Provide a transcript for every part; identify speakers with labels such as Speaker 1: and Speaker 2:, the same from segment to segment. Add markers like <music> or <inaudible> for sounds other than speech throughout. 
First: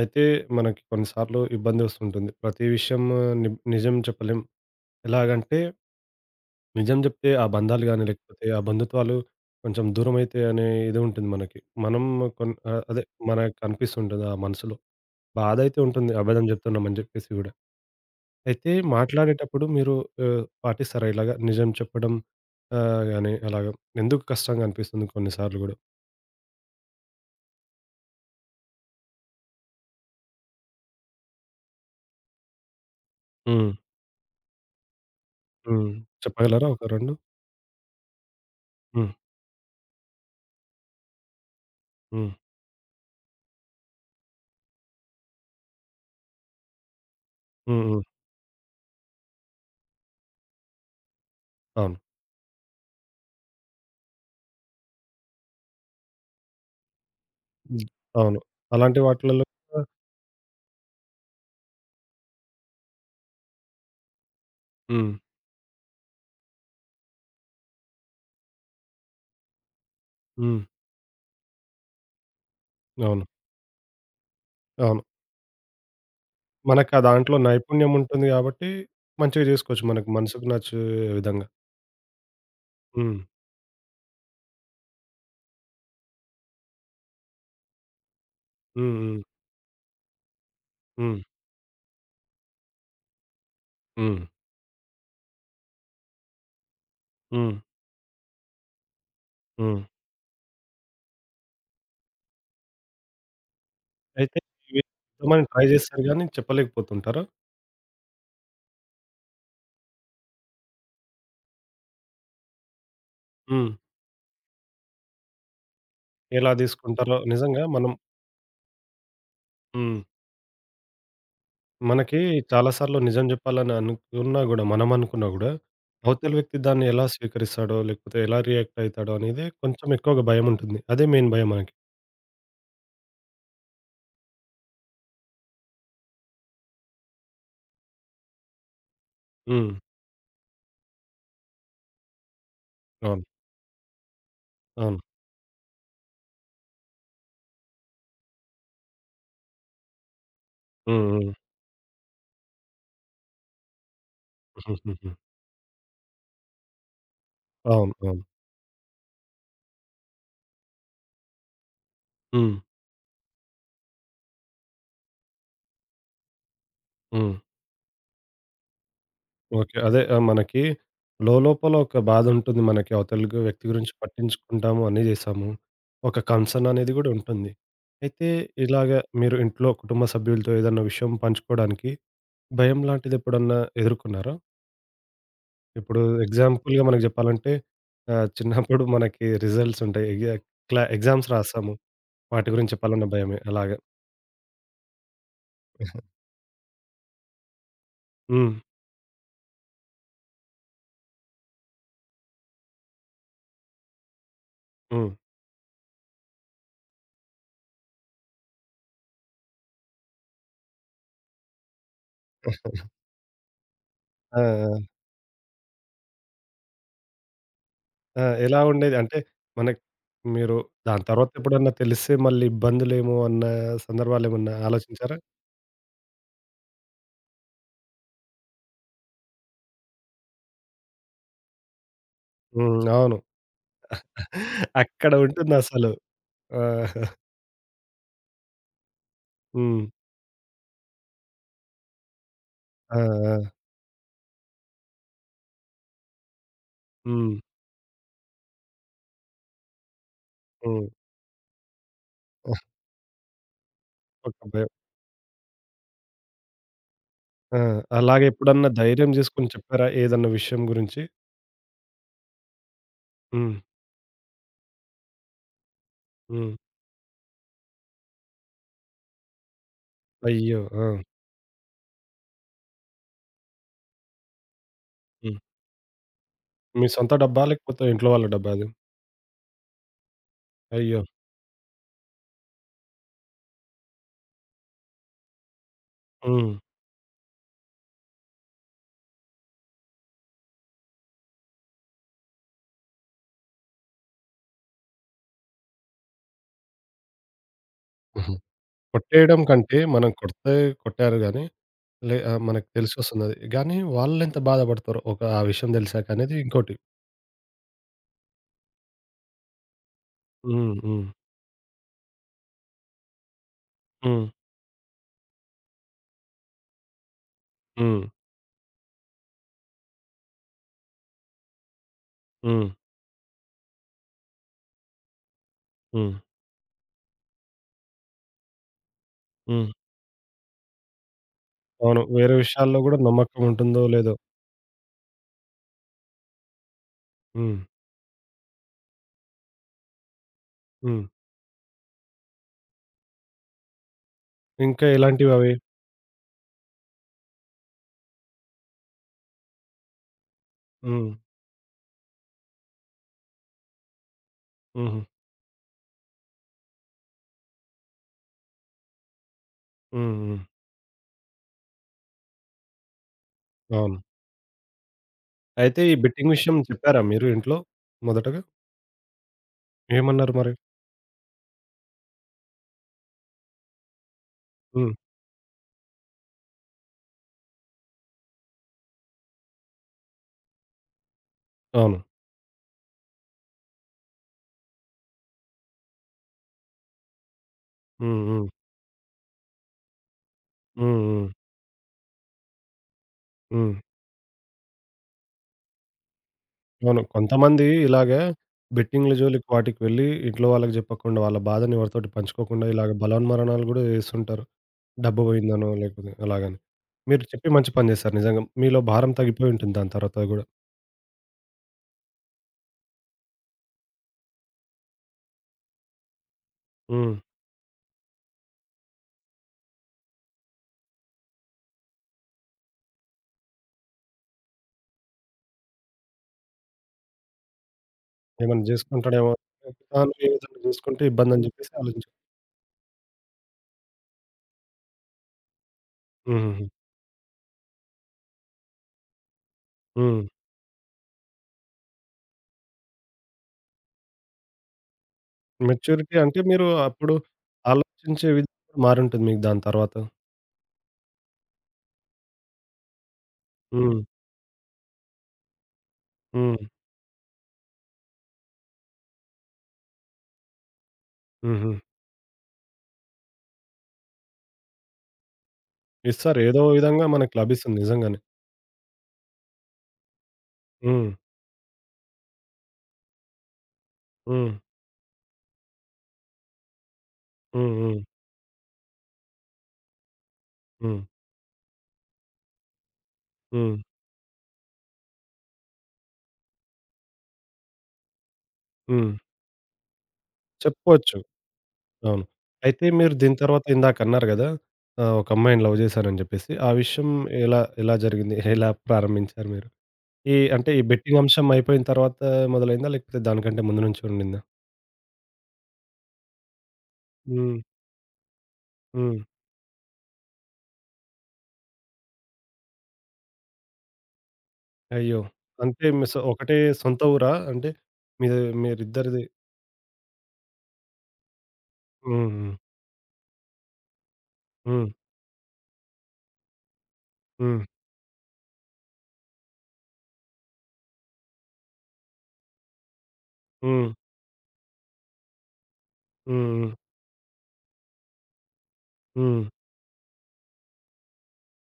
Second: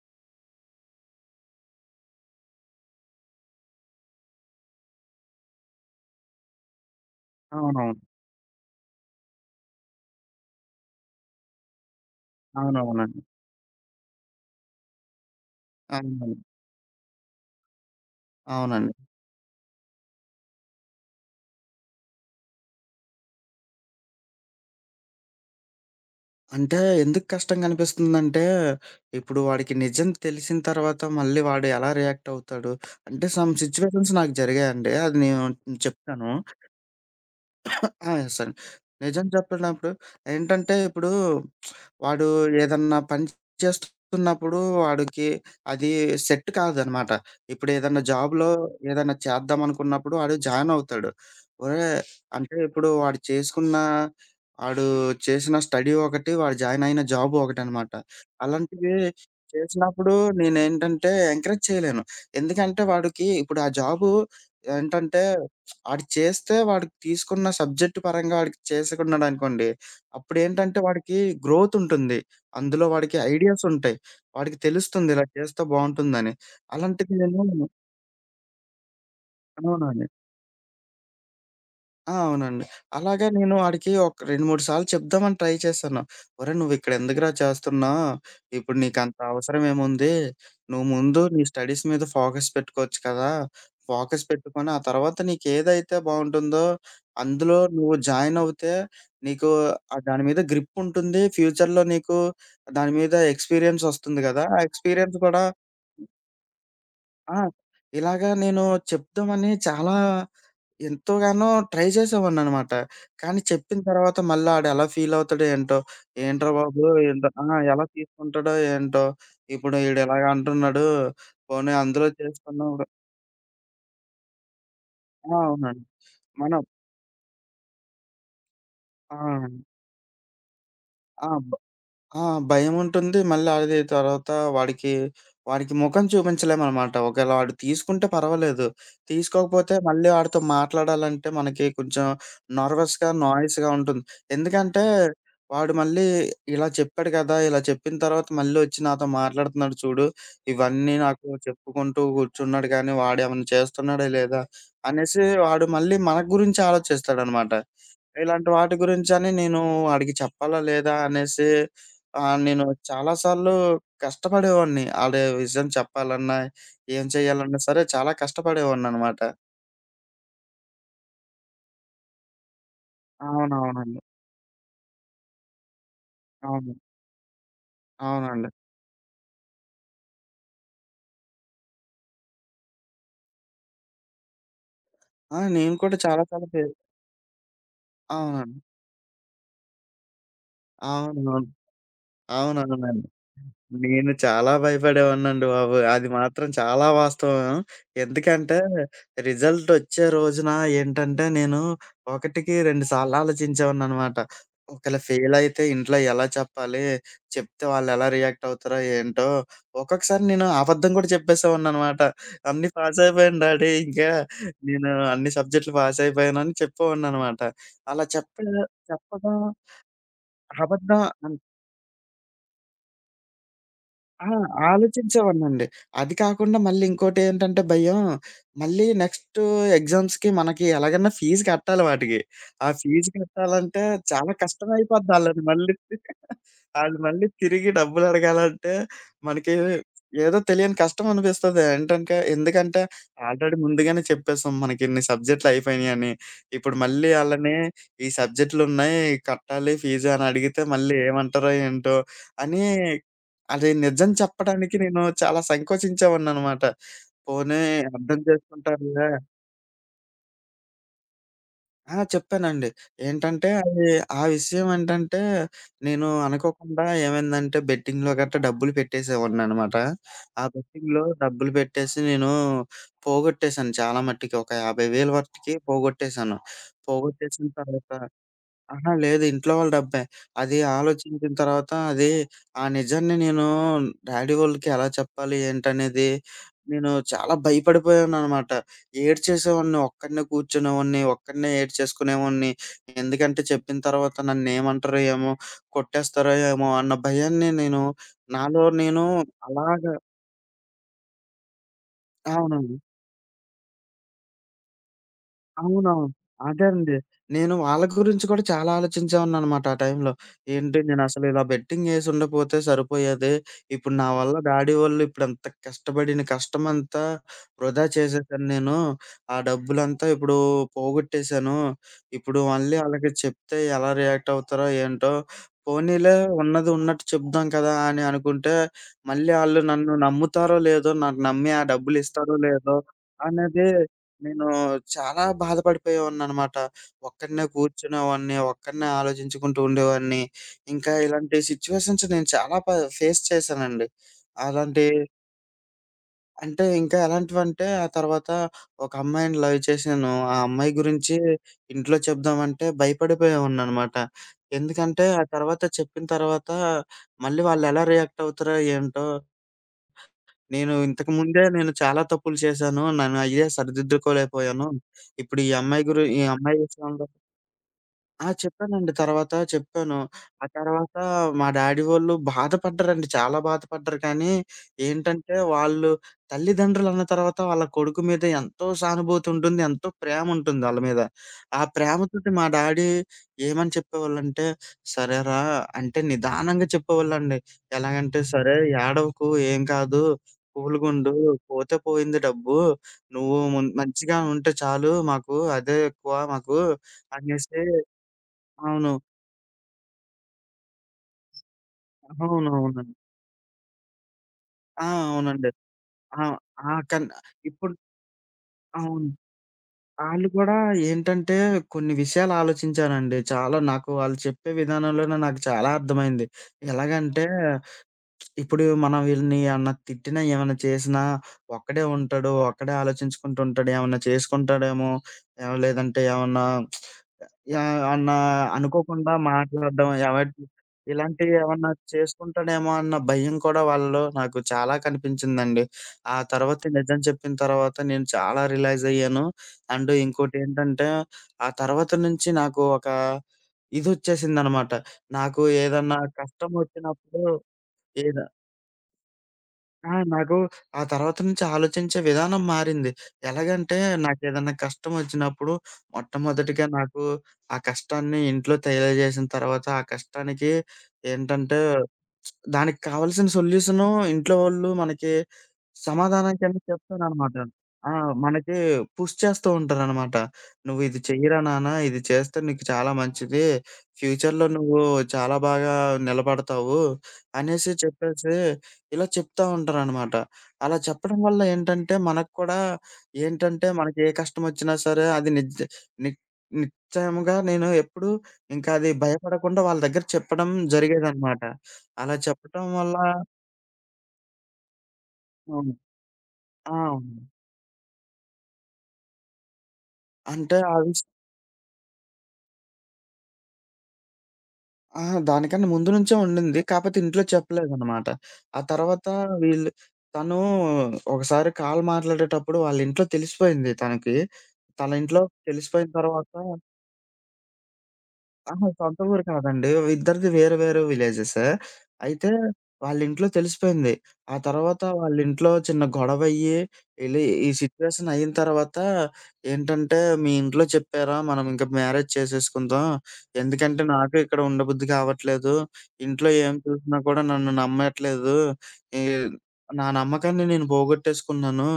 Speaker 1: అయితే మనకి కొన్నిసార్లు ఇబ్బంది వస్తుంటుంది. ప్రతి విషయం ని నిజం చెప్పలేం. ఎలాగంటే నిజం జెప్తే ఆ బంధాలు
Speaker 2: అవునవును.
Speaker 1: గాని, లేకపోతే ఆ బంధుత్వాలు కొంచెం దూరమైతాయి అనే ఇది ఉంటుంది మనకి. మనం అదే
Speaker 2: అవునవునండి.
Speaker 1: మనకు కనిపిస్తుంటది ఆ మనసులో. బాధైతే ఉంటుంది
Speaker 2: అవునండి.
Speaker 1: అబద్ధం జెప్తున్నామని జెప్పేసి గూడా. అయితే
Speaker 2: అవునండి.
Speaker 1: మాట్లాడేటప్పుడు మీరు పాటిస్తారా ఇలాగ నిజం చెప్పడం గాని అలాగ? ఎందుకు కష్టంగా అనిపిస్తుంది కొన్నిసార్లు గూడా?
Speaker 2: అంటే ఎందుకు కష్టంగా అనిపిస్తుందంటే, ఇప్పుడు వాడికి నిజం తెలిసిన తర్వాత మళ్ళీ వాడు ఎలా రియాక్ట్ అవుతాడు? అంటే సమ్
Speaker 1: హ్మ్.
Speaker 2: సిట్యుయేషన్స్ నాకు జరిగాయండి. అది నేను
Speaker 1: హ్మ్.
Speaker 2: చెప్తాను.
Speaker 1: చెప్పగలరా ఒక 2?
Speaker 2: యెస్ అండి.
Speaker 1: హ్మ్.
Speaker 2: నిజం చెప్పినప్పుడు ఏంటంటే ఇప్పుడు వాడు
Speaker 1: హ్మ్.
Speaker 2: ఏదన్నా పని చేస్తున్నప్పుడు వాడికి అది సెట్ కాదనమాట. ఇప్పుడు
Speaker 1: హ్మ్. హ్మ్.
Speaker 2: ఏదన్నా జాబ్‌లో ఏదన్నా చేద్దాం అనుకున్నప్పుడు వాడు జాయిన్ అవుతాడు. ఒరేయ్!
Speaker 1: అవును.
Speaker 2: అంటే ఇప్పుడు వాడు చేసిన స్టడీ ఒకటి, వాడు జాయిన్ అయిన జాబ్
Speaker 1: హ్మ్.
Speaker 2: ఒకటనమాట.
Speaker 1: అవును.
Speaker 2: అలాంటివి
Speaker 1: అలాంటి వాటిలలో కూడా
Speaker 2: చేసినప్పుడు నేనేంటంటే ఎంకరేజ్ చేయలేను. ఎందుకంటే వాడికి ఇప్పుడు ఆ జాబు
Speaker 1: హ్మ్.
Speaker 2: ఏంటంటే ఆడు చేస్తే వాడికి తీసుకున్న సబ్జెక్ట్ పరంగా ఆడికి చేసుకున్నాడనుకోండి,
Speaker 1: హ్మ్.
Speaker 2: అప్పుడేంటంటే వాడికి గ్రోతుంటుంది. అందులో వాడికి
Speaker 1: అవును.
Speaker 2: ఐడియాసుంటాయి. వాడికి
Speaker 1: అవును.
Speaker 2: తెలుస్తుంది ఇలా చేస్తే బావుంటుందని.
Speaker 1: మనకా
Speaker 2: అలాంటిది
Speaker 1: దాంట్లో
Speaker 2: నేను
Speaker 1: నైపుణ్యం ఉంటుంది గాబట్టి, మంచిగా జేసుకోవచ్చు.
Speaker 2: అవునండి.
Speaker 1: మనకు మనసుకు నచ్చే విధంగా.
Speaker 2: అవునండి.
Speaker 1: హ్మ్.
Speaker 2: అలాగే నేను ఆడికి ఒక 2, 3 సార్లు చెప్దామని ట్రై చేశాను. ఒరేయ్! నువ్విక్కడ ఎందుకురా చేస్తున్నావు? ఇప్పుడు
Speaker 1: హ్మ్.
Speaker 2: నీకంత
Speaker 1: హ్మ్.
Speaker 2: అవసరమేముంది? నువ్వు
Speaker 1: హ్మ్.
Speaker 2: ముందు నీ స్టడీస్ మీద ఫోకస్ పెట్టుకోవచ్చు కదా!
Speaker 1: హ్మ్.
Speaker 2: ఫోకస్ పెట్టుకొని ఆ తర్వాత నీకేదైతే బావుంటుందో
Speaker 1: హ్మ్.
Speaker 2: అందులో నువ్వు జాయిన్ అవుతే నీకు
Speaker 1: హ్మ్.
Speaker 2: దాని మీద గ్రిప్ ఉంటుంది. ఫ్యూచర్‌లో నీకు దాని మీద ఎక్స్‌పీరియన్స్ వస్తుంది
Speaker 1: అయితే
Speaker 2: గదా! ఆ
Speaker 1: ఇవి
Speaker 2: ఎక్స్‌పీరియన్స్ కూడా
Speaker 1: మనం ట్రై జేస్తారు గానీ చెప్పలేకపోతుంటారా?
Speaker 2: ఆ! ఇలాగా నేను చెప్దామని చాలా ఎంతోగానో ట్రై చేసేవాడిననమాట. కానీ
Speaker 1: హ్మ్.
Speaker 2: చెప్పిన తర్వాత మళ్ళా ఆడెలా ఫీలవుతాడో ఏంటో! ఏంట్రా
Speaker 1: ఎలా
Speaker 2: బాబు!
Speaker 1: దీసుకుంటారో
Speaker 2: ఏంటో ఆ!
Speaker 1: నిజంగా
Speaker 2: ఎలా
Speaker 1: మనం.
Speaker 2: తీసుకుంటాడో ఏంటో! ఇప్పుడు
Speaker 1: హ్మ్.
Speaker 2: ఈడిలాగ అంటున్నాడు. పోనీ అందులో
Speaker 1: మనకి
Speaker 2: చేసుకున్నాం.
Speaker 1: చాలా సార్లు నిజం జెప్పాలని అనుకున్నా గూడా, మనం అనుకున్నా
Speaker 2: ఆ!
Speaker 1: గూడా,
Speaker 2: అవునండి.
Speaker 1: అవతల వ్యక్తి
Speaker 2: మనం
Speaker 1: దాన్ని ఎలా స్వీకరిస్తాడో, లేకపోతే ఎలా రియాక్ట్ అయితాడో
Speaker 2: ఆ!
Speaker 1: అనేదే కొంచెం ఎక్కువగా భయముంటుంది. అదే
Speaker 2: ఆ!
Speaker 1: మెయిన్ భయం మనకి.
Speaker 2: ఆ! భయముంటుంది. మళ్ళీ అది తర్వాత వాడికి, వాడికి ముఖం చూపించలేమనమాట. ఒకవేళ వాడు తీసుకుంటే పర్వాలేదు.
Speaker 1: హ్మ్.
Speaker 2: తీసుకోకపోతే మళ్ళీ వాడితో మాట్లాడాలంటే మనకి కొంచెం నర్వస్‌గా,
Speaker 1: అవును.
Speaker 2: నాయిస్‌గా ఉంటుంది. ఎందుకంటే
Speaker 1: అవును.
Speaker 2: వాడు మళ్ళీ ఇలా చెప్పాడు కదా! ఇలా చెప్పిన తర్వాత మళ్ళీ వచ్చి నాతో మాట్లాడుతున్నాడు చూడు. ఇవన్నీ
Speaker 1: హ్మ్.
Speaker 2: నాకు
Speaker 1: హ్మ్.
Speaker 2: చెప్పుకుంటూ కూర్చున్నాడు కానీ వాడేమన్నా చేస్తున్నాడా లేదా?
Speaker 1: హుహుహు.
Speaker 2: అనేసి వాడు మళ్ళీ మన గురించి ఆలోచిస్తాడనమాట.
Speaker 1: అవును. అవును.
Speaker 2: ఇలాంటి వాటి గురించని నేను వాడికి చెప్పాలా లేదా అనేసి,
Speaker 1: హ్మ్.
Speaker 2: నేను చాలా సార్లు కష్టపడేవాడిని. ఆడే విషయం చెప్పాలన్నా, ఏం
Speaker 1: హ్మ్.
Speaker 2: చేయాలన్నా సరే చాలా కష్టపడేవాడిననమాట.
Speaker 1: ఓకే. అదే మనకి లోలోపల ఒక బాధుంటుంది. మనకి అవతల వ్యక్తి గురించి
Speaker 2: అవునవునండి.
Speaker 1: పట్టించుకుంటాము, అన్నీ జేసాము. ఒక కన్సర్న్
Speaker 2: అవును.
Speaker 1: అనేది గూడా ఉంటుంది. అయితే
Speaker 2: అవునండి.
Speaker 1: ఇలాగ మీరు ఇంట్లో కుటుంబ సభ్యులతో ఏదన్నా విషయం పంచుకోవడానికి భయం లాంటిది ఎప్పుడన్నా ఎదుర్కొన్నారా?
Speaker 2: నేను కూడా
Speaker 1: ఇప్పుడు
Speaker 2: చాలా సార్లు
Speaker 1: ఎగ్జాంపుల్‌గా మనకు జెప్పాలంటే
Speaker 2: అవునండి.
Speaker 1: చిన్నప్పుడు మనకి రిజల్ట్స్ ఉంటాయి. ఎగ్ ఎగ్జామ్స్
Speaker 2: అవునవును.
Speaker 1: రాసాము. వాటి గురించి
Speaker 2: అవునవునండి.
Speaker 1: పలానా భయమే అలాగా.
Speaker 2: నేను చాలా భయపడేవాడినండి బాబు. అది మాత్రం చాలా వాస్తవం.
Speaker 1: హ్మ్.
Speaker 2: ఎందుకంటే రిజల్టొచ్చే రోజున ఏంటంటే నేను 1కి 2 సార్లు ఆలోచించేవాడిననమాట. ఒకవేళ
Speaker 1: హ్మ్.
Speaker 2: ఫెయిలయితే ఇంట్లో ఎలా చెప్పాలి? చెప్తే వాళ్ళెలా రియాక్ట్ అవుతారో ఏంటో? ఒక్కొక్కసారి నేను అబద్ధం కూడా చెప్పేసేవాడిననమాట. అన్నీ
Speaker 1: <laughs>
Speaker 2: పాసయిపోయాను డాడీ ఇంకా
Speaker 1: ఆ!
Speaker 2: నేను
Speaker 1: ఆ!
Speaker 2: అన్ని సబ్జెక్టులు పాసయిపోయానని చెప్పేవాడిననమాట. అలా
Speaker 1: ఆ!
Speaker 2: చెప్పే
Speaker 1: ఎలా ఉండేది? అంటే
Speaker 2: చెప్పడం
Speaker 1: మనకి మీరు దాని
Speaker 2: అబద్ధం
Speaker 1: తర్వాత ఎప్పుడన్నా తెలిస్తే మళ్ళీ ఇబ్బందులేమో అన్న
Speaker 2: ఆ!
Speaker 1: సందర్భాలేమన్నా ఆలోచించారా?
Speaker 2: ఆలోచించేవాడినండి. అది కాకుండా మళ్ళీ ఇంకోటేంటంటే భయం, మళ్ళీ నెక్స్ట్ ఎగ్జామ్స్‌కి మనకి ఎలాగన్నా ఫీజు కట్టాలి వాటికి. ఆ
Speaker 1: హ్మ్.
Speaker 2: ఫీజు
Speaker 1: అవును.
Speaker 2: కట్టాలంటే చాలా
Speaker 1: అక్కడ
Speaker 2: కష్టమైపోద్ది ఆళ్ళని మళ్ళీ.
Speaker 1: ఉంటుందసలు. ఆ!
Speaker 2: ఆళ్ళు మళ్ళీ తిరిగి డబ్బులడగాలంటే మనకి
Speaker 1: హ్మ్.
Speaker 2: ఏదో తెలియని కష్టం అనిపిస్తది. ఎందుకంటే
Speaker 1: ఆ! ఆ!
Speaker 2: ఆల్రెడీ ముందుగానే చెప్పేసాం మనకిన్ని సబ్జెక్ట్‌లు అయిపోయినియని. ఇప్పుడు మళ్ళీ
Speaker 1: హ్మ్.
Speaker 2: ఆళ్ళని ఈ సబ్జెక్ట్‌లున్నాయి, కట్టాలి ఫీజు అని అడిగితే
Speaker 1: హ్మ్.
Speaker 2: మళ్ళీ ఏమంటారో ఏంటో అని, అది నిజం
Speaker 1: ఒక భయం.
Speaker 2: చెప్పడానికి నేను చాలా సంకోచించేవాడిననమాట.
Speaker 1: ఆ!
Speaker 2: పోనీ అర్థం
Speaker 1: అలాగే ఎప్పుడన్నా
Speaker 2: చేసుకుంటారులే.
Speaker 1: ధైర్యం చేసుకొని చెప్పారా ఏదన్నా విషయం గురించి?
Speaker 2: చెప్పానండి. ఏంటంటే
Speaker 1: హ్మ్.
Speaker 2: అది ఆ విషయం ఏంటంటే, నేను
Speaker 1: హ్మ్.
Speaker 2: అనుకోకుండా ఏమైందంటే బెట్టింగ్‌లో గట్టా డబ్బులు పెట్టేసేవాడిననమాట. ఆ
Speaker 1: అయ్యో! ఆ!
Speaker 2: బెట్టింగ్‌లో డబ్బులు పెట్టేసి నేను పోగొట్టేశాను చాలా మట్టికి. ఒక 50,000
Speaker 1: హ్మ్.
Speaker 2: వరకి పోగొట్టేశాను.
Speaker 1: మీ సొంత డబ్బా?
Speaker 2: పోగొట్టేసిన
Speaker 1: లేకపోతే
Speaker 2: తర్వాత
Speaker 1: ఇంట్లో వాళ్ళ డబ్బా అది?
Speaker 2: అహా! లేదు. ఇంట్లో వాళ్ళ డబ్బే. అది
Speaker 1: అయ్యో!
Speaker 2: ఆలోచించిన తర్వాత అది ఆ నిజాన్ని నేను డాడీ వోళ్ళకి ఎలా చెప్పాలి ఏంటనేది
Speaker 1: హ్మ్.
Speaker 2: నేను చాలా భయపడిపోయాననమాట. ఏడ్చేసేవాడిని. ఒక్కడినే కూర్చునేవాడిని. ఒక్కడినే ఏడ్చేసుకునేవాడిని. ఎందుకంటే చెప్పిన తర్వాత నన్నేమంటారో ఏమో, కొట్టేస్తారో ఏమో అన్న భయాన్ని నేను
Speaker 1: హుహు.
Speaker 2: నాలో నేను
Speaker 1: కొట్టేయడం కంటే
Speaker 2: అలాగా.
Speaker 1: మనం కొడితే కొట్టారు గాని ఆ! మనకు
Speaker 2: అవునండి.
Speaker 1: తెలిసొస్తుందది. గానీ వాళ్ళెంత బాధపడతారో ఒక ఆ విషయం తెలిసాక
Speaker 2: అవునవును.
Speaker 1: అనేది
Speaker 2: అదే
Speaker 1: ఇంకోటి.
Speaker 2: అండి. నేను వాళ్ళ గురించి కూడా చాలా ఆలోచించేవాడిననమాట ఆ టైంలో.
Speaker 1: హ్మ్.
Speaker 2: ఏంటి
Speaker 1: హ్మ్.
Speaker 2: నేనసలు ఇలా బెట్టింగేసి ఉండపోతే సరిపోయేది. ఇప్పుడు నా
Speaker 1: హ్మ్.
Speaker 2: వల్ల డాడీ వోళ్ళు ఇప్పుడంత కష్టపడిన కష్టమంతా వృధా
Speaker 1: హ్మ్.
Speaker 2: చేసేసాను నేను. ఆ డబ్బులంతా ఇప్పుడు పోగొట్టేశాను. ఇప్పుడు
Speaker 1: హ్మ్.
Speaker 2: మళ్ళీ ఆళ్ళకి చెప్తే ఎలా రియాక్ట్ అవుతారో ఏంటో. పోనీలే
Speaker 1: హ్మ్.
Speaker 2: ఉన్నది ఉన్నట్టు చెప్దాం కదా! అని అనుకుంటే, మళ్ళీ ఆళ్ళు
Speaker 1: హ్మ్.
Speaker 2: నన్ను నమ్ముతారో లేదో, నాకు నమ్మి ఆ
Speaker 1: అవును. వేరే
Speaker 2: డబ్బులిస్తారో లేదో
Speaker 1: విషయాల్లో గూడా నమ్మకం
Speaker 2: అనేది
Speaker 1: ఉంటుందో లేదో.
Speaker 2: నేను చాలా బాధపడిపోయేవాడిననమాట. ఒక్కడినే
Speaker 1: హ్మ్.
Speaker 2: కూర్చునేవాడిని, ఒక్కడినే ఆలోచించుకుంటూ ఉండేవాడిని. ఇంకా
Speaker 1: హ్మ్.
Speaker 2: ఇలాంటి సిట్యుయేషన్స్ నేను చాలా ఫేస్ చేశానండి. అలాంటి
Speaker 1: ఇంకా ఎలాంటివవి?
Speaker 2: అంటే ఇంకా ఎలాంటివంటే, ఆ తర్వాత ఒక అమ్మాయిని లవ్ చేశాను. ఆ అమ్మాయి
Speaker 1: హ్మ్.
Speaker 2: గురించి ఇంట్లో చెప్దామంటే భయపడిపోయేవాడిననమాట.
Speaker 1: హుహు.
Speaker 2: ఎందుకంటే, ఆ తర్వాత చెప్పిన తర్వాత మళ్ళీ వాళ్ళెలా రియాక్ట్ అవుతారో ఏంటో.
Speaker 1: హ్మ్. హ్మ్.
Speaker 2: ఇంతకు ముందే నేను చాలా తప్పులు చేశాను. నన్ను అయ్యే
Speaker 1: అవును.
Speaker 2: సరిదిద్దుకోలేకపోయాను. ఇప్పుడు ఈ
Speaker 1: అయితే
Speaker 2: అమ్మాయి
Speaker 1: ఈ
Speaker 2: ఈ
Speaker 1: బెట్టింగ్ విషయం
Speaker 2: అమ్మాయి
Speaker 1: చెప్పారా
Speaker 2: విషయంలో.
Speaker 1: మీరు ఇంట్లో
Speaker 2: ఆ!
Speaker 1: మొదటగా?
Speaker 2: చెప్పానండి. తర్వాత చెప్పాను.
Speaker 1: ఏమన్నారు
Speaker 2: ఆ
Speaker 1: మరి?
Speaker 2: తర్వాత మా డ్యాడీ వోళ్ళు బాధపడ్డారండి. చాలా బాధపడ్డారు. కానీ
Speaker 1: హ్మ్.
Speaker 2: ఏంటంటే, వాళ్ళు తల్లిదండ్రులన్న తర్వాత వాళ్ళ కొడుకు మీద ఎంతో సానుభూతి ఉంటుంది. ఎంతో ప్రేముంటుంది ఆళ్ళ మీద. ఆ
Speaker 1: అవును.
Speaker 2: ప్రేమతోటి మా డ్యాడీ ఏమని చెప్పేవాళ్ళంటే, "సరేరా" అంటే నిదానంగా చెప్పేవాళ్ళండి. ఎలాగంటే,
Speaker 1: హ్మ్. హ్మ్.
Speaker 2: "సరే, ఏడవకు, ఏం కాదు.
Speaker 1: హ్మ్.
Speaker 2: కూల్‌గుండు.
Speaker 1: హ్మ్.
Speaker 2: పోతే పోయింది డబ్బు. నువ్వు
Speaker 1: హ్మ్.
Speaker 2: మంచిగా ఉంటే చాలు మాకు. అదే ఎక్కువ మాకు"
Speaker 1: అవును.
Speaker 2: అనేసి.
Speaker 1: కొంతమంది ఇలాగే
Speaker 2: అవును.
Speaker 1: బెట్టింగ్‌ల హ్మ్. జోలికి వాటికి వెళ్ళి ఇంట్లో వాళ్ళకి జెప్పకుండా వాళ్ళ బాధని ఎవరితోటి పంచుకోకుండా
Speaker 2: అవునవునండి.
Speaker 1: ఇలాగ బలవన్మరణాలు గూడా జేస్తుంటారు.
Speaker 2: ఆ!
Speaker 1: డబ్బు
Speaker 2: అవునండి.
Speaker 1: బోయిందనో లేకపోతే
Speaker 2: ఆ!
Speaker 1: అలాగని.
Speaker 2: ఆ!
Speaker 1: మీరు చెప్పి మంచి
Speaker 2: ఇప్పుడు
Speaker 1: పని జేశారు నిజంగా. మీలో
Speaker 2: అవును.
Speaker 1: భారం తగ్గిపోయి ఉంటుంది దాని తర్వాత
Speaker 2: ఆళ్ళు
Speaker 1: గూడా.
Speaker 2: గూడా ఏంటంటే కొన్ని విషయాలు ఆలోచించానండి. చాలా నాకు వాళ్ళు చెప్పే విధానంలోనే నాకు చాలా అర్థమైంది.
Speaker 1: హ్మ్.
Speaker 2: ఎలాగంటే ఇప్పుడు మనం వీళ్ళని ఏమన్నా తిట్టినా, ఏమన్నా చేసినా ఒక్కడే ఉంటాడు. ఒక్కడే ఆలోచించుకుంటూ ఉంటాడు. ఏమన్నా చేసుకుంటాడేమో! లేదంటే ఏమన్నా ఏమన్నా
Speaker 1: ఏమన్నా
Speaker 2: అనుకోకుండా
Speaker 1: జేసుకుంటాడేమో
Speaker 2: మాట్లాడడం
Speaker 1: తాను
Speaker 2: ఎవరి
Speaker 1: ఏ విధంగా జూసుకుంటే
Speaker 2: ఇలాంటివి
Speaker 1: ఇబ్బందని
Speaker 2: ఏమన్నా
Speaker 1: జెప్పేసి ఆలోచించారు.
Speaker 2: చేసుకుంటాడేమో అన్న భయం కూడా వాళ్ళలో నాకు చాలా కనిపించిందండి. ఆ తర్వాత
Speaker 1: హుహుహు.
Speaker 2: నిజం చెప్పిన తర్వాత నేను చాలా రియలైజ్ అయ్యాను. అండ్
Speaker 1: హ్మ్.
Speaker 2: ఇంకోటేంటంటే ఆ తర్వాత నుంచి నాకు ఒక ఇదొచ్చేసిందనమాట. నాకు ఏదన్నా
Speaker 1: మెచ్యూరిటీ అంటే
Speaker 2: కష్టం
Speaker 1: మీరు అప్పుడు
Speaker 2: వచ్చినప్పుడు ఏద
Speaker 1: ఆలోచించే విధం మారుంటుంది మీకు దాని
Speaker 2: ఆ!
Speaker 1: తర్వాత.
Speaker 2: నాకు ఆ తర్వాత నుంచి ఆలోచించే విధానం మారింది. ఎలాగంటే
Speaker 1: హ్మ్.
Speaker 2: నాకేదన్నా కష్టమొచ్చినప్పుడు
Speaker 1: హ్మ్.
Speaker 2: మొట్టమొదటిగా నాకు ఆ కష్టాన్ని ఇంట్లో తెలియజేసిన తర్వాత ఆ కష్టానికి ఏంటంటే
Speaker 1: హుహు.
Speaker 2: దానికి కావాల్సిన సొల్యూషను ఇంట్లో వాళ్ళు మనకి సమాధానం
Speaker 1: ఇస్తారు.
Speaker 2: కింద
Speaker 1: ఏదో విధంగా మనకు
Speaker 2: చెప్తారనమాట.
Speaker 1: లభిస్తుంది
Speaker 2: ఆ!
Speaker 1: నిజంగానే.
Speaker 2: మనకి పుష్ చేస్తూ ఉంటారనమాట. "నువ్విది
Speaker 1: హ్మ్.
Speaker 2: చెయ్యరా నాన్న! ఇది చేస్తే నీకు చాలా మంచిది. ఫ్యూచర్‌లో
Speaker 1: హ్మ్.
Speaker 2: నువ్వు చాలా బాగా నిలబడతావు" అనేసి
Speaker 1: హ్మ్. హ్మ్.
Speaker 2: చెప్పేసి ఇలా చెప్తా ఉంటారనమాట. అలా
Speaker 1: హ్మ్.
Speaker 2: చెప్పడం వల్ల ఏంటంటే, మనకు కూడా ఏంటంటే,
Speaker 1: హ్మ్.
Speaker 2: మనకి ఏ కష్టమొచ్చినా సరే అది నిజ్ ని నిశ్చయముగా నేను ఎప్పుడు ఇంకా అది
Speaker 1: హ్మ్.
Speaker 2: భయపడకుండా వాళ్ళ దగ్గర చెప్పడం
Speaker 1: చెప్పుకోవచ్చు.
Speaker 2: జరిగేదనమాట. అలా
Speaker 1: అవును.
Speaker 2: చెప్పటం
Speaker 1: అయితే
Speaker 2: వల్ల
Speaker 1: మీరు దీని తర్వాత ఇందాకన్నారు గదా! ఒక అమ్మాయిని
Speaker 2: అవును.
Speaker 1: లవ్ జేశానని జెప్పేసి. ఆ
Speaker 2: ఆ!
Speaker 1: విషయం
Speaker 2: అవును.
Speaker 1: ఎలా ఎలా జరిగింది? ఎలా ప్రారంభించారు మీరు? ఈ
Speaker 2: అంటే
Speaker 1: అంటే
Speaker 2: ఆ
Speaker 1: ఈ బెట్టింగ్ అంశం అయిపోయిన తర్వాత మొదలైందా? లేకపోతే దానికంటే ముందు నుంచి ఉండిందా?
Speaker 2: ఆ! దానికన్నా ముందు నుంచే ఉండింది. కాపోతే ఇంట్లో
Speaker 1: హ్మ్.
Speaker 2: చెప్పలేదనమాట. ఆ తర్వాత
Speaker 1: హ్మ్.
Speaker 2: వీళ్ళు తను ఒకసారి కాల్ మాట్లాడేటప్పుడు వాళ్ళ ఇంట్లో తెలిసిపోయింది తనకి. తన
Speaker 1: అయ్యో!
Speaker 2: ఇంట్లో
Speaker 1: అంటే
Speaker 2: తెలిసిపోయిన
Speaker 1: మీ సొ
Speaker 2: తర్వాత
Speaker 1: ఒకటే సొంత ఊరా? అంటే మీది
Speaker 2: అహా! సొంత ఊరు
Speaker 1: మీరిద్దరిది.
Speaker 2: కాదండి. ఇద్దరిది వేరు వేరు విలేజెసే. అయితే
Speaker 1: హ్మ్.
Speaker 2: వాళ్ళింట్లో తెలిసిపోయింది. ఆ తర్వాత
Speaker 1: హ్మ్.
Speaker 2: వాళ్ళింట్లో చిన్న గొడవయ్యి, ఈ
Speaker 1: హ్మ్.
Speaker 2: సిట్యుయేషన్ అయిన తర్వాత ఏంటంటే, "మీ ఇంట్లో చెప్పారా? మనం ఇంక మ్యారేజ్ చేసేసుకుందాం. ఎందుకంటే
Speaker 1: హ్మ్.
Speaker 2: నాకు ఇక్కడ ఉండబుద్ధి కావట్లేదు. ఇంట్లో
Speaker 1: హ్మ్. హ్మ్.
Speaker 2: ఏం
Speaker 1: హ్మ్.
Speaker 2: చూసినా కూడా నన్ను నమ్మట్లేదు. ఈ
Speaker 1: హ్మ్.
Speaker 2: నా నమ్మకాన్ని నేను పోగొట్టేసుకున్నాను.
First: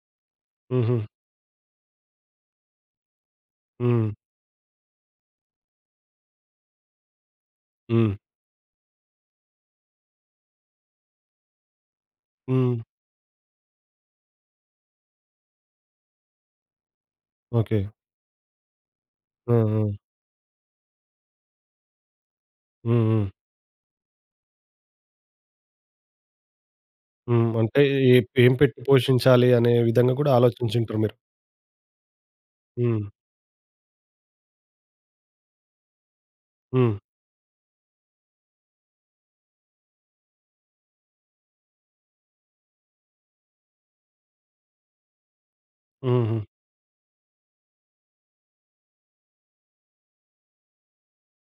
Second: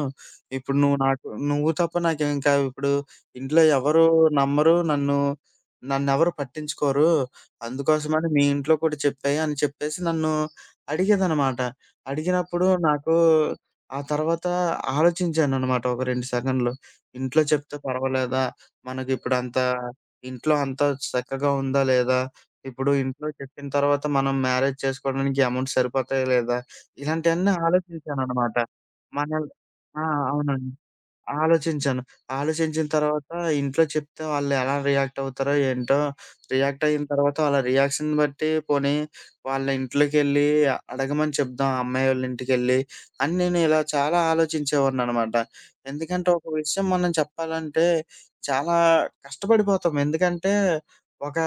Speaker 2: ఇప్పుడు నువ్వు
Speaker 1: హుహు.
Speaker 2: నాకు నువ్వు తప్ప నాకింకా ఇప్పుడు ఇంట్లో ఎవరు
Speaker 1: హ్మ్.
Speaker 2: నమ్మరు. నన్ను" నన్నెవరు పట్టించుకోరు.
Speaker 1: హ్మ్.
Speaker 2: అందుకోసమని మీ ఇంట్లో కూడా చెప్పేయి అని చెప్పేసి నన్ను అడిగేదనమాట. అడిగినప్పుడు
Speaker 1: హ్మ్.
Speaker 2: నాకు ఆ తర్వాత ఆలోచించాననమాట ఒక 2 సెకన్లు. ఇంట్లో చెప్తే
Speaker 1: ఓకే.
Speaker 2: పర్వాలేదా?
Speaker 1: ఆ!
Speaker 2: మనకిప్పుడంత
Speaker 1: ఆ!
Speaker 2: ఇంట్లో అంతా చక్కగా ఉందా లేదా? ఇప్పుడు
Speaker 1: హ్మ్.
Speaker 2: ఇంట్లో
Speaker 1: హ్మ్.
Speaker 2: చెప్పిన తర్వాత మనం మ్యారేజ్ చేసుకోవడానికి అమౌంట్ సరిపోతాయా లేదా?
Speaker 1: హ్మ్.
Speaker 2: ఇలాంటియన్నీ
Speaker 1: అంటే ఏ ఏం
Speaker 2: ఆలోచించాననమాట.
Speaker 1: పెట్టి
Speaker 2: మన
Speaker 1: పోషించాలి అనే
Speaker 2: ఆ!
Speaker 1: విధంగా కూడా
Speaker 2: అవునండి.
Speaker 1: ఆలోచించుంటారు మీరు.
Speaker 2: ఆలోచించాను. ఆలోచించిన
Speaker 1: హ్మ్.
Speaker 2: తర్వాత ఇంట్లో చెప్తే వాళ్ళెలా రియాక్ట్ అవుతారో ఏంటో, రియాక్ట్
Speaker 1: హ్మ్.
Speaker 2: అయిన తర్వాత వాళ్ళ రియాక్షన్ బట్టి పోనీ వాళ్ళ ఇంట్లోకెళ్ళి అడగమని చెప్దాం అమ్మాయోళ్ళ ఇంటికెళ్ళి అని నేను ఇలా చాలా ఆలోచించేవాడిననమాట. ఎందుకంటే
Speaker 1: హుహు.
Speaker 2: ఒక విషయం మనం చెప్పాలంటే చాలా కష్టపడిపోతాం. ఎందుకంటే ఒక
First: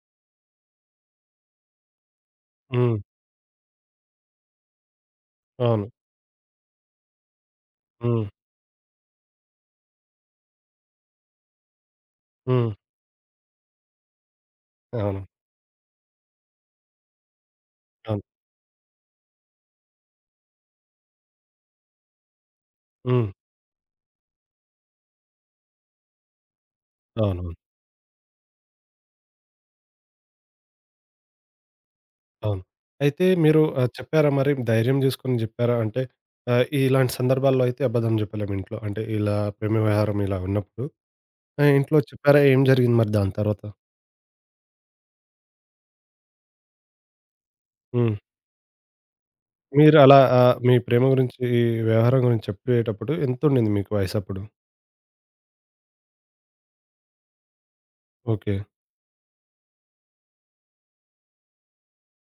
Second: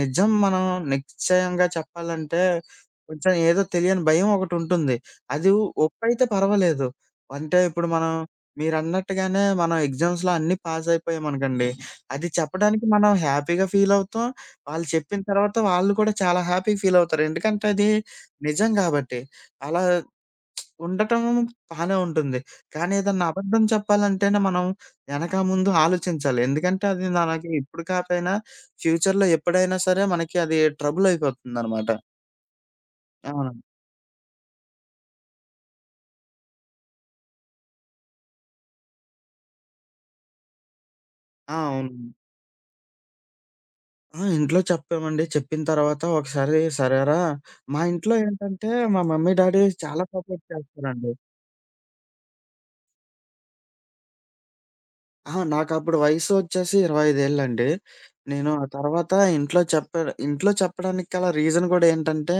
Speaker 2: నిజం మనం నిశ్చయంగా చెప్పాలంటే
Speaker 1: హ్మ్.
Speaker 2: కొంచెం ఏదో తెలియని భయం ఒకటుంటుంది. అది
Speaker 1: అవును.
Speaker 2: ఒప్పైతే పర్వాలేదు. అంటే ఇప్పుడు మనం
Speaker 1: హ్మ్.
Speaker 2: మీరన్నట్టుగానే మనం ఎగ్జామ్స్‌లో అన్నీ పాస్ అయిపోయామనుకోండి. అది
Speaker 1: హ్మ్.
Speaker 2: చెప్పడానికి మనం హ్యాపీగా ఫీలవుతాం. వాళ్ళు చెప్పిన
Speaker 1: అవును.
Speaker 2: తర్వాత వాళ్ళు కూడా చాలా హ్యాపీగా ఫీలవుతారు. ఎందుకంటే అది
Speaker 1: అవును.
Speaker 2: నిజం గాబట్టి. అలా ఉండటం బానే ఉంటుంది. కానీ ఏదన్నా
Speaker 1: హ్మ్.
Speaker 2: అబద్ధం చెప్పాలంటేనే మనం ఎనక, ముందు ఆలోచించాలి. ఎందుకంటే అది మనకి
Speaker 1: అవునవును.
Speaker 2: ఇప్పుడు కాపోయినా ఫ్యూచర్‌లో ఎప్పుడైనా సరే మనకి అది ట్రబుల్ అయిపోతుందనమాట.
Speaker 1: అవును. అయితే
Speaker 2: అవును.
Speaker 1: మీరు చెప్పారా మరి ధైర్యం చేసుకొని జెప్పారా? అంటే ఇలాంటి సందర్భాల్లో అయితే అబద్ధం జెప్పలేం ఇంట్లో. అంటే ఇలా ప్రేమ వ్యవహారం ఇలా ఉన్నప్పుడు
Speaker 2: ఆ!
Speaker 1: ఇంట్లో
Speaker 2: అవును.
Speaker 1: చెప్పారా? ఏం జరిగింది మరి దాని తర్వాత?
Speaker 2: ఆ! ఇంట్లో చెప్పామండి. చెప్పిన తర్వాత ఒకసారి సరేరా, మా ఇంట్లో
Speaker 1: హ్మ్.
Speaker 2: ఏంటంటే మా మమ్మీ, డ్యాడీ
Speaker 1: మీరు
Speaker 2: చాలా
Speaker 1: అలా
Speaker 2: సపోర్ట్
Speaker 1: మీ ప్రేమ
Speaker 2: చేస్తారండి.
Speaker 1: గురించి, ఈ వ్యవహారం గురించి చెప్పేటప్పుడు ఎంతుండింది మీకు వయసప్పుడు?
Speaker 2: ఆ! నాకప్పుడు వయసు వచ్చేసి 25 ఏళ్ళండి. నేను
Speaker 1: ఓకే.
Speaker 2: ఆ తర్వాత ఇంట్లో చెప్పా ఇంట్లో చెప్పడానికి గల రీజన్ గూడా ఏంటంటే,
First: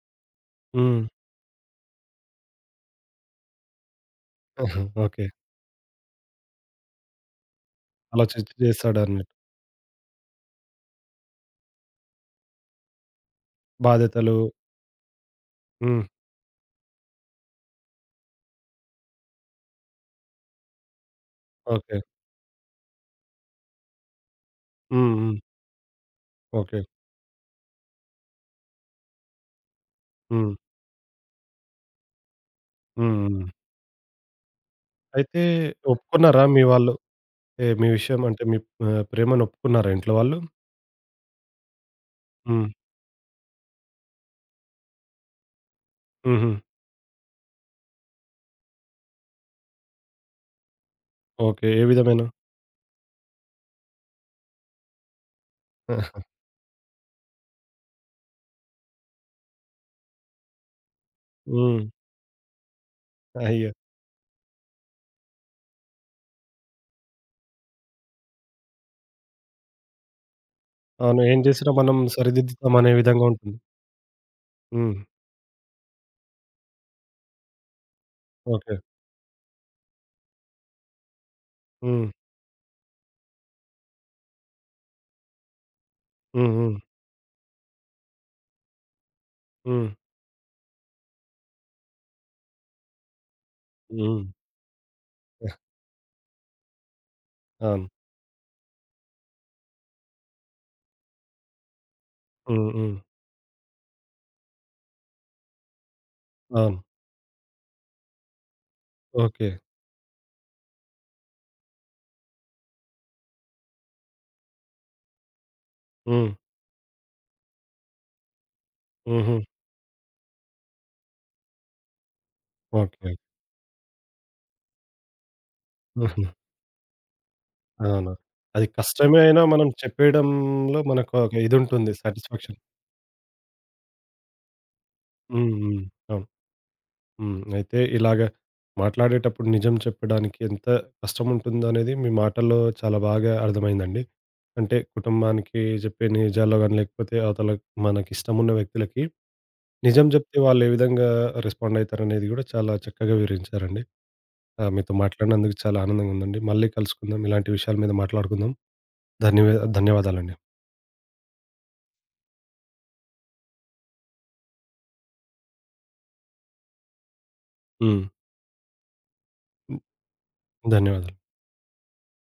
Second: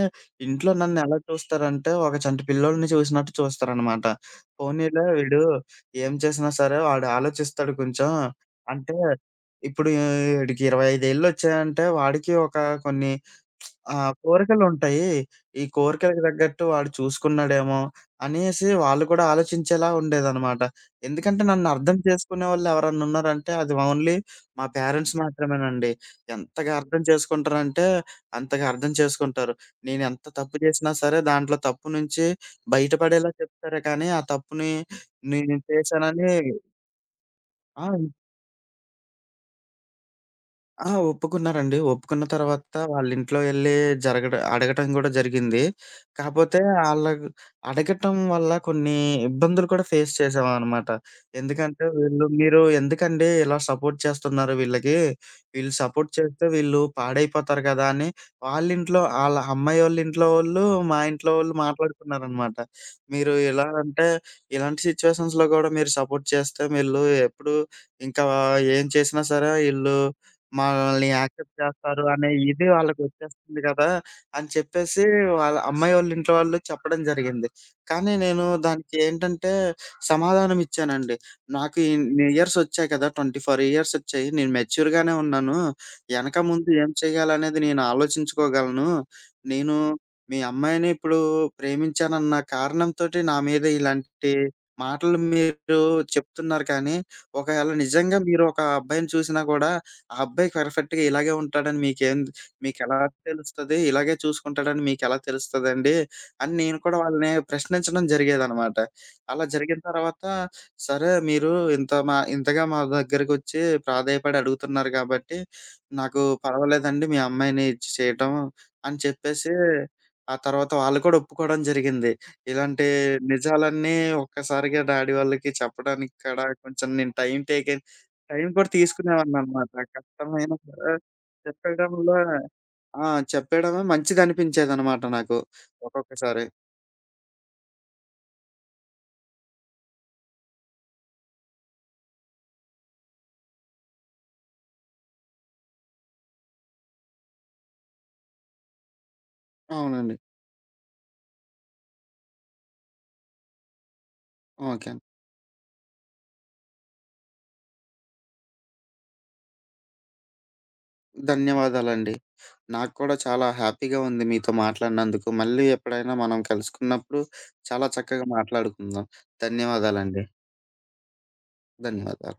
Speaker 2: ఇంట్లో
Speaker 1: హ్మ్.
Speaker 2: నన్నెలా చూస్తారంటే, ఒక చంటి పిల్లోడిని చూసినట్టు చూస్తారనమాట.
Speaker 1: <laughs> ఆహా!
Speaker 2: పోనీలే
Speaker 1: ఓకే.
Speaker 2: వీడు ఏం చేసినా సరే వాడు ఆలోచిస్తాడు కొంచెం.
Speaker 1: ఆలోచించి
Speaker 2: అంటే
Speaker 1: చేస్తాడన్నట్టు.
Speaker 2: ఇప్పుడు ఈడికి 25 ఏళ్ళొచ్చాయంటే వాడికి కొన్ని ఆ!
Speaker 1: బాధ్యతలు.
Speaker 2: కోరికలుంటాయి. ఈ
Speaker 1: హ్మ్.
Speaker 2: కోరికలకు తగ్గట్టు వాడు చూసుకున్నాడేమో అనేసి వాళ్ళు కూడా ఆలోచించేలా ఉండేదనమాట. ఎందుకంటే నన్నర్థం
Speaker 1: ఓకే.
Speaker 2: చేసుకునేవాళ్ళు ఎవరన్నున్నారంటే అది ఓన్లీ మా పేరెంట్స్
Speaker 1: హ్మ్. హ్మ్.
Speaker 2: మాత్రమేనండి. ఎంతగా
Speaker 1: ఓకే.
Speaker 2: అర్థం చేసుకుంటారంటే అంతగా అర్థం చేసుకుంటారు. నేనెంత
Speaker 1: హ్మ్.
Speaker 2: తప్పు చేసినా సరే దాంట్లో తప్పు నుంచి
Speaker 1: హ్మ్.
Speaker 2: బయటపడేలా
Speaker 1: హ్మ్.
Speaker 2: చెప్తారే కానీ, ఆ తప్పుని
Speaker 1: అయితే
Speaker 2: నేను చేశానని
Speaker 1: ఒప్పుకున్నారా మీ వాళ్ళు? ఏ
Speaker 2: ఆ!
Speaker 1: మీ విషయం అంటే మీ ప్రేమను ఒప్పుకున్నారా ఇంట్లో వాళ్ళు?
Speaker 2: ఆ! ఒప్పుకున్నారండి. ఒప్పుకున్న
Speaker 1: హ్మ్.
Speaker 2: తర్వాత వాళ్ళింట్లో ఎళ్లి అడగటం గూడా జరిగింది.
Speaker 1: హుహు.
Speaker 2: కాపోతే ఆళ్ళగ్ అడగటం వల్ల కొన్ని ఇబ్బందులు కూడా ఫేస్ చేశామనమాట.
Speaker 1: ఓకే. ఏ
Speaker 2: ఎందుకంటే
Speaker 1: విధమైన.
Speaker 2: వీళ్ళు "మీరు ఎందుకండి ఇలా సపోర్ట్ చేస్తున్నారు వీళ్ళకి? వీళ్ళు సపోర్ట్ చేస్తే వీళ్ళు పాడైపోతారు కదా!" అని వాళ్ళింట్లో ఆళ్ళ అమ్మాయి వాళ్ళింట్లో వాళ్ళు, మా ఇంట్లో వాళ్ళు
Speaker 1: హ్మ్.
Speaker 2: మాట్లాడుకున్నారనమాట. "మీరు ఇలా
Speaker 1: అయ్యో!
Speaker 2: అంటే ఇలాంటి సిట్యుయేషన్స్‌లో గూడా మీరు సపోర్ట్ చేస్తే వీళ్ళు ఎప్పుడు ఇంకా ఏం చేసినా సరే ఈళ్ళు" మనల్ని
Speaker 1: అవును. ఏం
Speaker 2: యాక్సెప్ట్
Speaker 1: చేసినా మనం
Speaker 2: చేస్తారు అనే ఇది
Speaker 1: సరిదిద్దుతాం అనే విధంగా ఉంటుంది.
Speaker 2: వాళ్ళకొచ్చేస్తుంది గదా! అని
Speaker 1: హ్మ్.
Speaker 2: చెప్పేసి వాళ్ళ అమ్మాయి వాళ్ళ ఇంట్లో వాళ్ళు చెప్పడం జరిగింది. కానీ నేను
Speaker 1: ఓకే.
Speaker 2: దానికి ఏంటంటే సమాధానం ఇచ్చానండి. నాకు
Speaker 1: హ్మ్.
Speaker 2: ఇన్ని ఇయర్స్ వచ్చాయి కదా! 24 ఇయర్స్ వచ్చాయి. నేను మెచ్యూర్‌గానే ఉన్నాను. ఎనక
Speaker 1: హ్మ్.
Speaker 2: ముందు
Speaker 1: హ్మ్.
Speaker 2: ఏం చేయాలనేది నేను ఆలోచించుకోగలను. నేను
Speaker 1: హ్మ్.
Speaker 2: మీ అమ్మాయిని ఇప్పుడు ప్రేమించానన్న కారణంతోటి నా మీద
Speaker 1: హ్మ్.
Speaker 2: ఇలాంటి మాటలు మీరు చెప్తున్నారు కానీ, ఒకవేళ
Speaker 1: అవును.
Speaker 2: నిజంగా మీరు ఒక అబ్బాయిని చూసినా గూడా ఆ అబ్బాయి పర్ఫెక్ట్‌గా ఇలాగే ఉంటాడని
Speaker 1: హ్మ్. హ్మ్.
Speaker 2: మీకెలా తెలుస్తది? ఇలాగే చూసుకుంటాడని మీకెలా తెలుస్తదండి? అని నేను
Speaker 1: అవును.
Speaker 2: కూడా వాళ్ళని ప్రశ్నించడం జరిగేదనమాట. అలా
Speaker 1: ఓకే.
Speaker 2: జరిగిన తర్వాత, సరే మీరు ఇంతగా మా దగ్గరకొచ్చి ప్రాధేయపడి అడుగుతున్నారు కాబట్టి, నాకు
Speaker 1: హ్మ్.
Speaker 2: పర్వాలేదండి మీ అమ్మాయిని ఇచ్చి చేయటం అని
Speaker 1: హుహు.
Speaker 2: చెప్పేసి, ఆ తర్వాత వాళ్ళు కూడా ఒప్పుకోవడం జరిగింది. ఇలాంటి
Speaker 1: ఓకే.
Speaker 2: నిజాలన్నీ ఒక్కసారిగా డాడీ వాళ్ళకి చెప్పడానికి
Speaker 1: హుహు.
Speaker 2: కూడా కొంచెం నేను
Speaker 1: అవును.
Speaker 2: టైం
Speaker 1: అది
Speaker 2: కూడా
Speaker 1: కష్టమే అయినా మనం
Speaker 2: తీసుకునేవాడిననమాట. కష్టమైన
Speaker 1: చెప్పేయడంలో
Speaker 2: కూడా
Speaker 1: మనకు ఒక ఇదుంటుంది
Speaker 2: చెప్పేయడంలో
Speaker 1: సాటిస్ఫాక్షన్.
Speaker 2: ఆ! చెప్పేయడమే మంచిదనిపించేదనమాట నాకు
Speaker 1: హ్మ్. హ్మ్. అవును.
Speaker 2: ఒక్కొక్కసారి.
Speaker 1: హ్మ్. అయితే ఇలాగ మాట్లాడేటప్పుడు నిజం చెప్పడానికి ఎంత కష్టముంటుందనేది మీ మాటల్లో చాలా బాగా అర్థమైందండి. అంటే కుటుంబానికి చెప్పే నిజాల్లో గాని, లేకపోతే అవతల మనకిష్టమున్న వ్యక్తులకి నిజం
Speaker 2: అవునండి.
Speaker 1: జెప్తే వాళ్ళు ఏ విధంగా రెస్పాండ్ అయితారనేది గూడా చాలా చక్కగా వివరించారండి.
Speaker 2: ఓకే.
Speaker 1: మీతో మాట్లాడినందుకు చాలా ఆనందంగా ఉందండి. మళ్ళీ కలుసుకుందాం. ఇలాంటి విషయాల మీద మాట్లాడుకుందాం. ధన్యవా ధన్యవాదాలండి.
Speaker 2: ధన్యవాదాలండి. నాకు కూడా చాలా హ్యాపీగా ఉంది మీతో మాట్లాడినందుకు. మళ్ళీ ఎప్పుడైనా మనం కలుసుకున్నప్పుడు చాలా
Speaker 1: హ్మ్.
Speaker 2: చక్కగా మాట్లాడుకుందాం. ధన్యవాదాలండి.
Speaker 1: ధన్యవాదాలు.
Speaker 2: ధన్యవాదాలు.